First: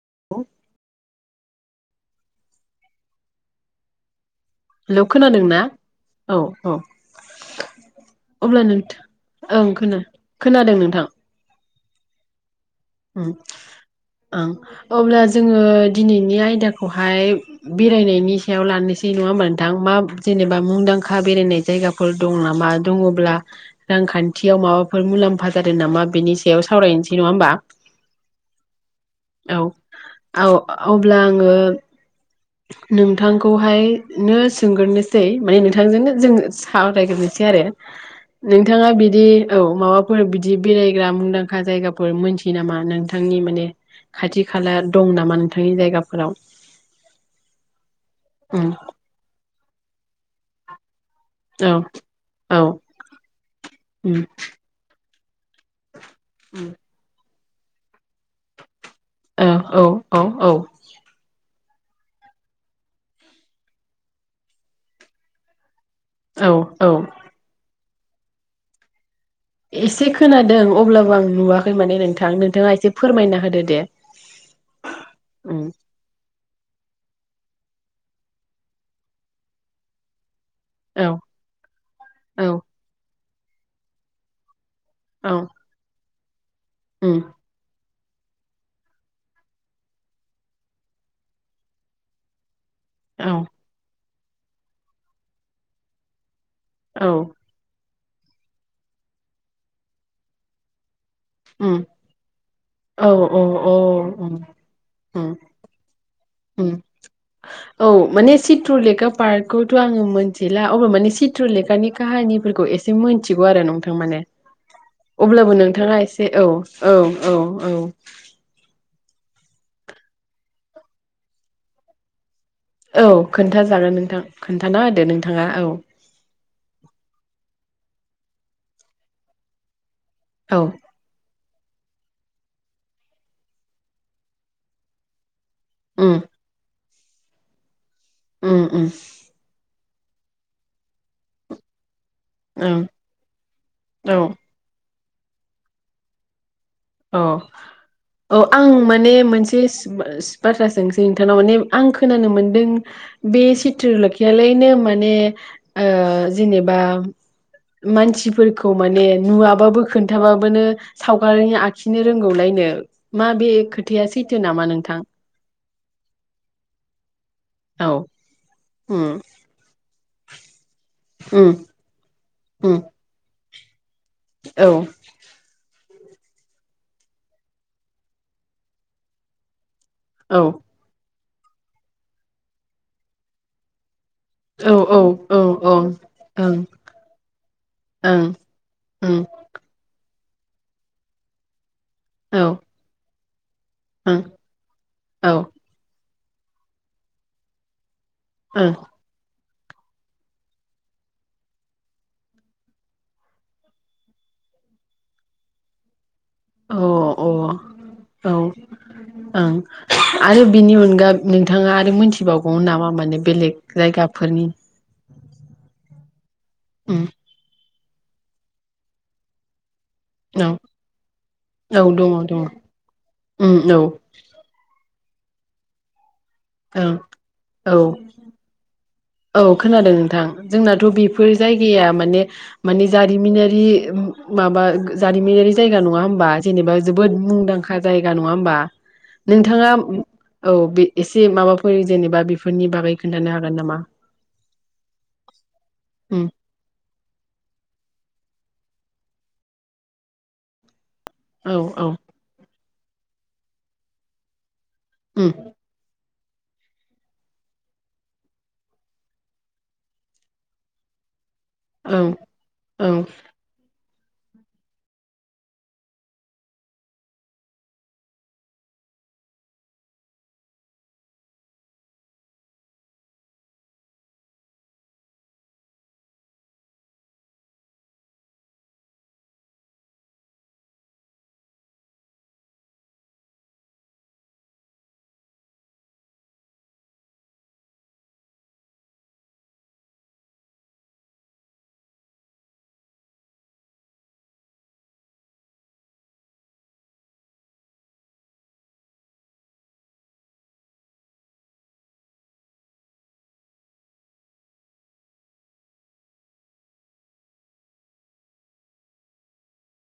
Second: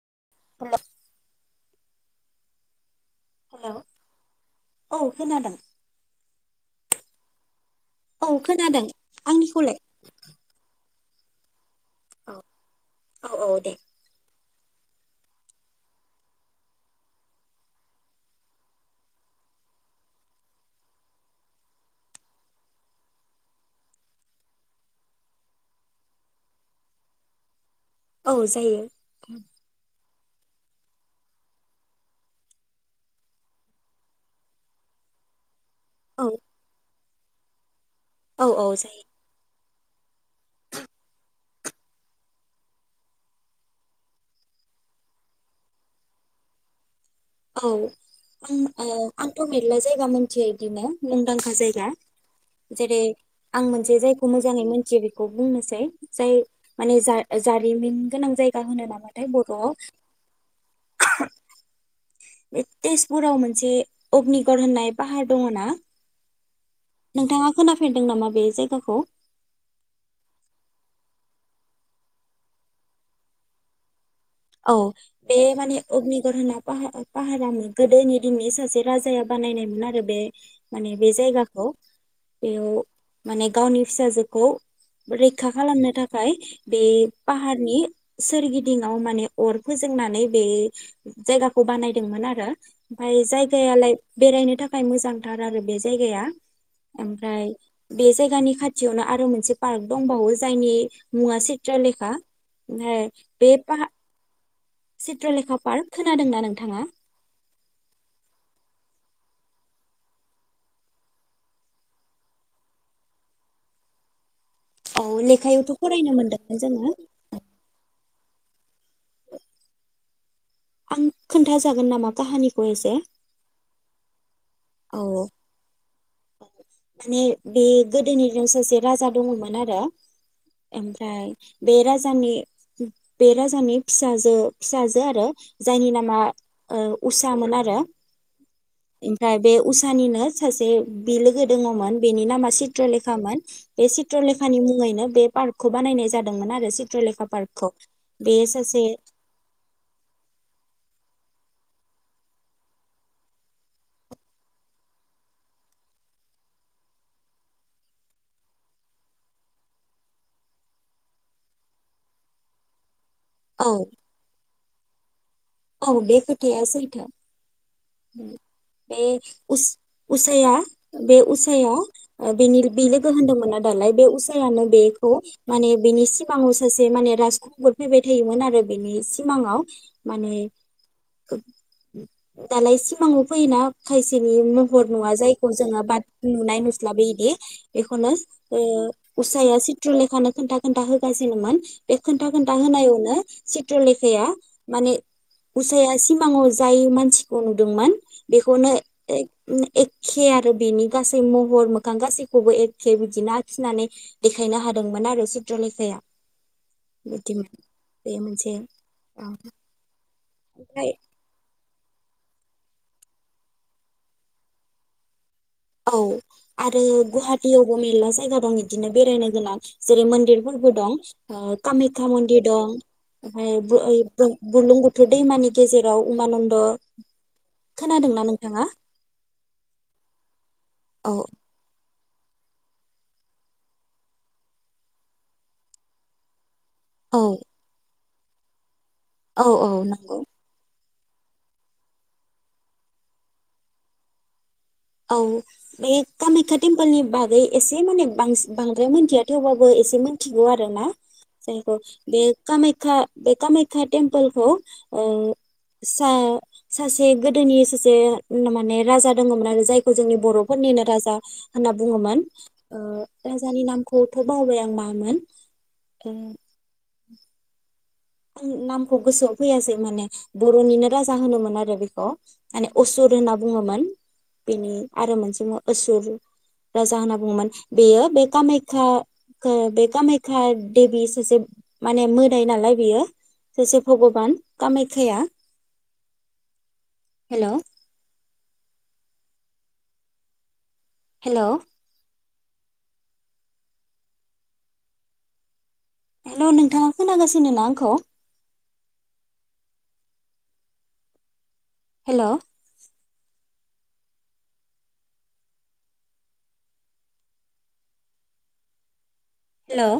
[unintelligible] हेल' hello खोनादों ना? औ औ औ अब्ला खोनादों नोंथा ओं आंनिखौलाय? खोना-खोनादों नोंथां। औ औ औ दे उम ओं अब्ला जोङो दिनैनि आयदाखौहाय बेरायनायनि सायाव लानोसै नङा होमबा नोंथां मा जेनेबा मुंदांखा बेरायनाय जायगाफोर दं नामा दङब्ला रांखान्थियाव माबाफोर मुलाम्फा जादों नामा बेनि सायाव सावरायनोसै नङा होमबा? औ जायो। औ औ अब्ला आङो नोंथांखौहायनो सोंग्रोनोसै माने नों थां औ जों साव रायग्रोनोसै आरो औ औ नोंथाङा जायो। बिदि औ माबाफोर बिदि बेरायग्रा मुंदांखा जायगाफोर मोनथि यो नामा नोंथांनि माने खाथि खाला दं नामा नोंथांनि जायगाफोराव? औ उम आं ओ आंथ' मेरला जायगा मोन थियो इदिनो मुंदांखा औ जायगा औ जेरै आं मोनसे उम जायखौ मोजाङै मोनथियो बे बुंनोसै जाय माने जा जारिमिन गोनां जायगा होनो नामाथाय औ औ औ औ बर'आव तेजपुराव मोनसे अग्निगर होननाय पाहार दङना। औ औ। फेरदों नामा बे जायगाखौ। एसे खोनादों अब्लाबो आं नुवाखै माने नोंथां नोंथाङा एसे फोरमायना होदो दे। औ बे उम माने अग्निगर होना पाहारामोन गोदोनि दिननि सासे राजाया बानायनायमोन आरो बे माने औ बे जायगाखौ औ बेयाव माने गावनि फिसाजोखौ औ रैखा खालामनो था फाय बे उम पाहारनि सोरगिदिंआव माने अर फोजोंनानै बे जायगाखौ बानायदोंमोन आरो ओमफ्राय औ जायगायालाय। बेरायनो थाखाय मोजांथार आरो बे जायगाया। औ ओमफ्राय बे जायगानि खाथियावनो आरो मोनसे पार्क दंबावो जायनि मुवा उम चित्र लेखा ओमफाय औ औ बे औ बा उम उम चित्रलेखा पार्क खोनादों। उम औ माने सिथ्रलेखा पार्क खौथ' आङो मोनथिला अब्लाबो माने सित्रलेकानि काहानिफोरखौ एसे मोथिगौ आरो नोंथां माने औ । अब्लाबो लेखायावथ' नोंथाङा फरायनो एसे औ मोनदोंमोन जोङो औ औ औ। [inaudible] आं खिनथाजागोन नामा काहानि औ खोनथा जागोन नोंथां। खोनथाना औ होदो नोंथाङा औ। माने बे गोदोनिनाव सासे राजा दङमोन आरो। औ ओमफ्राय बे राजानि बे राजानि फिसाजो फिसाजो आरो जायनि उम नामा ओं उसामोन आरो। उम उम। उसानिनो सासे बिलोगो दङमोन। बेनि नामा ओं सित्रलेखामोन बे औ सित्रलेखानि मुङैनो बे पार्कखौ बानायनाय जादोंमोन आरो। अ चित्रलेखा पार्कखौ बे औ आं सासे माने मोनसे बाथ्रा सों नोंथांनाव माने आं खोनानो मोनदों बे सिथ्रलेखायालायनो माने ओ जेनेबा मानसिफोरखौ माने नुवाबाबो खोनथाबाबोनो सावगारि आख खिनो रोंगौलायनो। मा बे औ खोथाया सैथो नामा नों थां। औ बे खोथाया सैथो। औ बे उम उस उसाया बे उम उसाया बेनि उम बिलोगो होनदोंमोन। दालाय बे उसायानो औ बेखौ माने बेनि सिमांनि सासे माने राजखुंगुर फैबाय थायोमोन आरो बेनि सिमाङाव। माने औ [inaudible] दालाय सिमाङाव फैयोना खायसेनि औ महर औ नुवा औ जायखौ औ जोङो ओं बाद ओं नुनाय उम नुस्लाबि इदि बेखौनो औ ओ उसाया सित्रलेखानो खोनथा खोनथा होगासिनोमोन। बे खोनथा खोनथा ओं होनायावनो औ ओं सित्रलेखाया माने उसाया सिम फांङाव जाय मानसि खौ नुदोंमोन अ बेखौनो उम एखे आरो बेनि गासै महर मोखां गासैखौबो एखे बिदिनो आखिनानै देखायनो हादोंमोन आरो चित्रलेखाया। अ बिदिनो औ बे मोनसे औ ओं आरो बिनि अनगा नोंथांङा मिथिबावगौमोन नामा माने बेलेग जायगाफोरनि औ आरो उम गुवाहाटियाव औ मेरला जायगा दं बिदिनो बेरायनो गोनां जेरै औ मन्दिरफोरबो दं ओ औ कामायखा दङ मन्दिर दङ दं उम औ ओमफ्राय बुरलुंबुथु थ दैमानि गेजेराव उमानन्द ओं औ खोनादोंना नोंथांङा औ खोनादों नोंथां जोंनाथ' बेफोर जायगाया माने माने जारिमिनारि माबा जारिमिनारि जायगा नंङा होमबा जेनेबा जोबोद औ मुंदांखा जायगा गा नंङा होमबा औ नोंथांङा नंगौ औ बे एसे माबाफोर जेनेबा बेफोरनि बागै खोन्थानो हागोन नामा? औ बे उम कामाख्या टेम्पोलनि बागै एसे माने बांसिन बांद्राय मिथिया थेवबाबो एसे मिथिगौ आरो ना औ जायखौ औ बे खामाय खा बे खामायखा टेमपोलखौ औ उम सा सासे गोदोनि सासे माने राजा दङमोन जायखौ जोंनि बर'फोरनिनो राजा होनना औ बुंङोमोन। ओ औ राजानि नाम खौथ' बावबाय आं मामोन। आं नामखौ गोसोआव फैयासै माने बर'निनो राजा होनोमोन आरो बेखौ। माने असुर होनना बुङोमोन बेनि आरो मोनसे असुर राजा होनना बुङोमोन। बेयो बे कामाखया बे कामाख्या देबि सासे माने मोदाय नालाय बेयो सासे भगबान कामायखाया। हेलौ हेलौ हेलौ नोंथांङा खोनागासिनोना आंखौ? Hello hello.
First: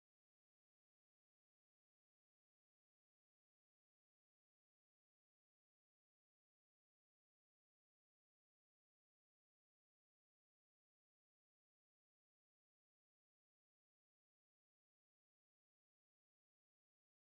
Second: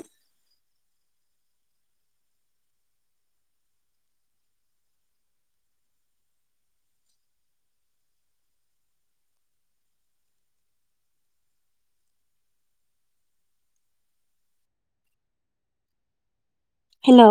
हेलौ।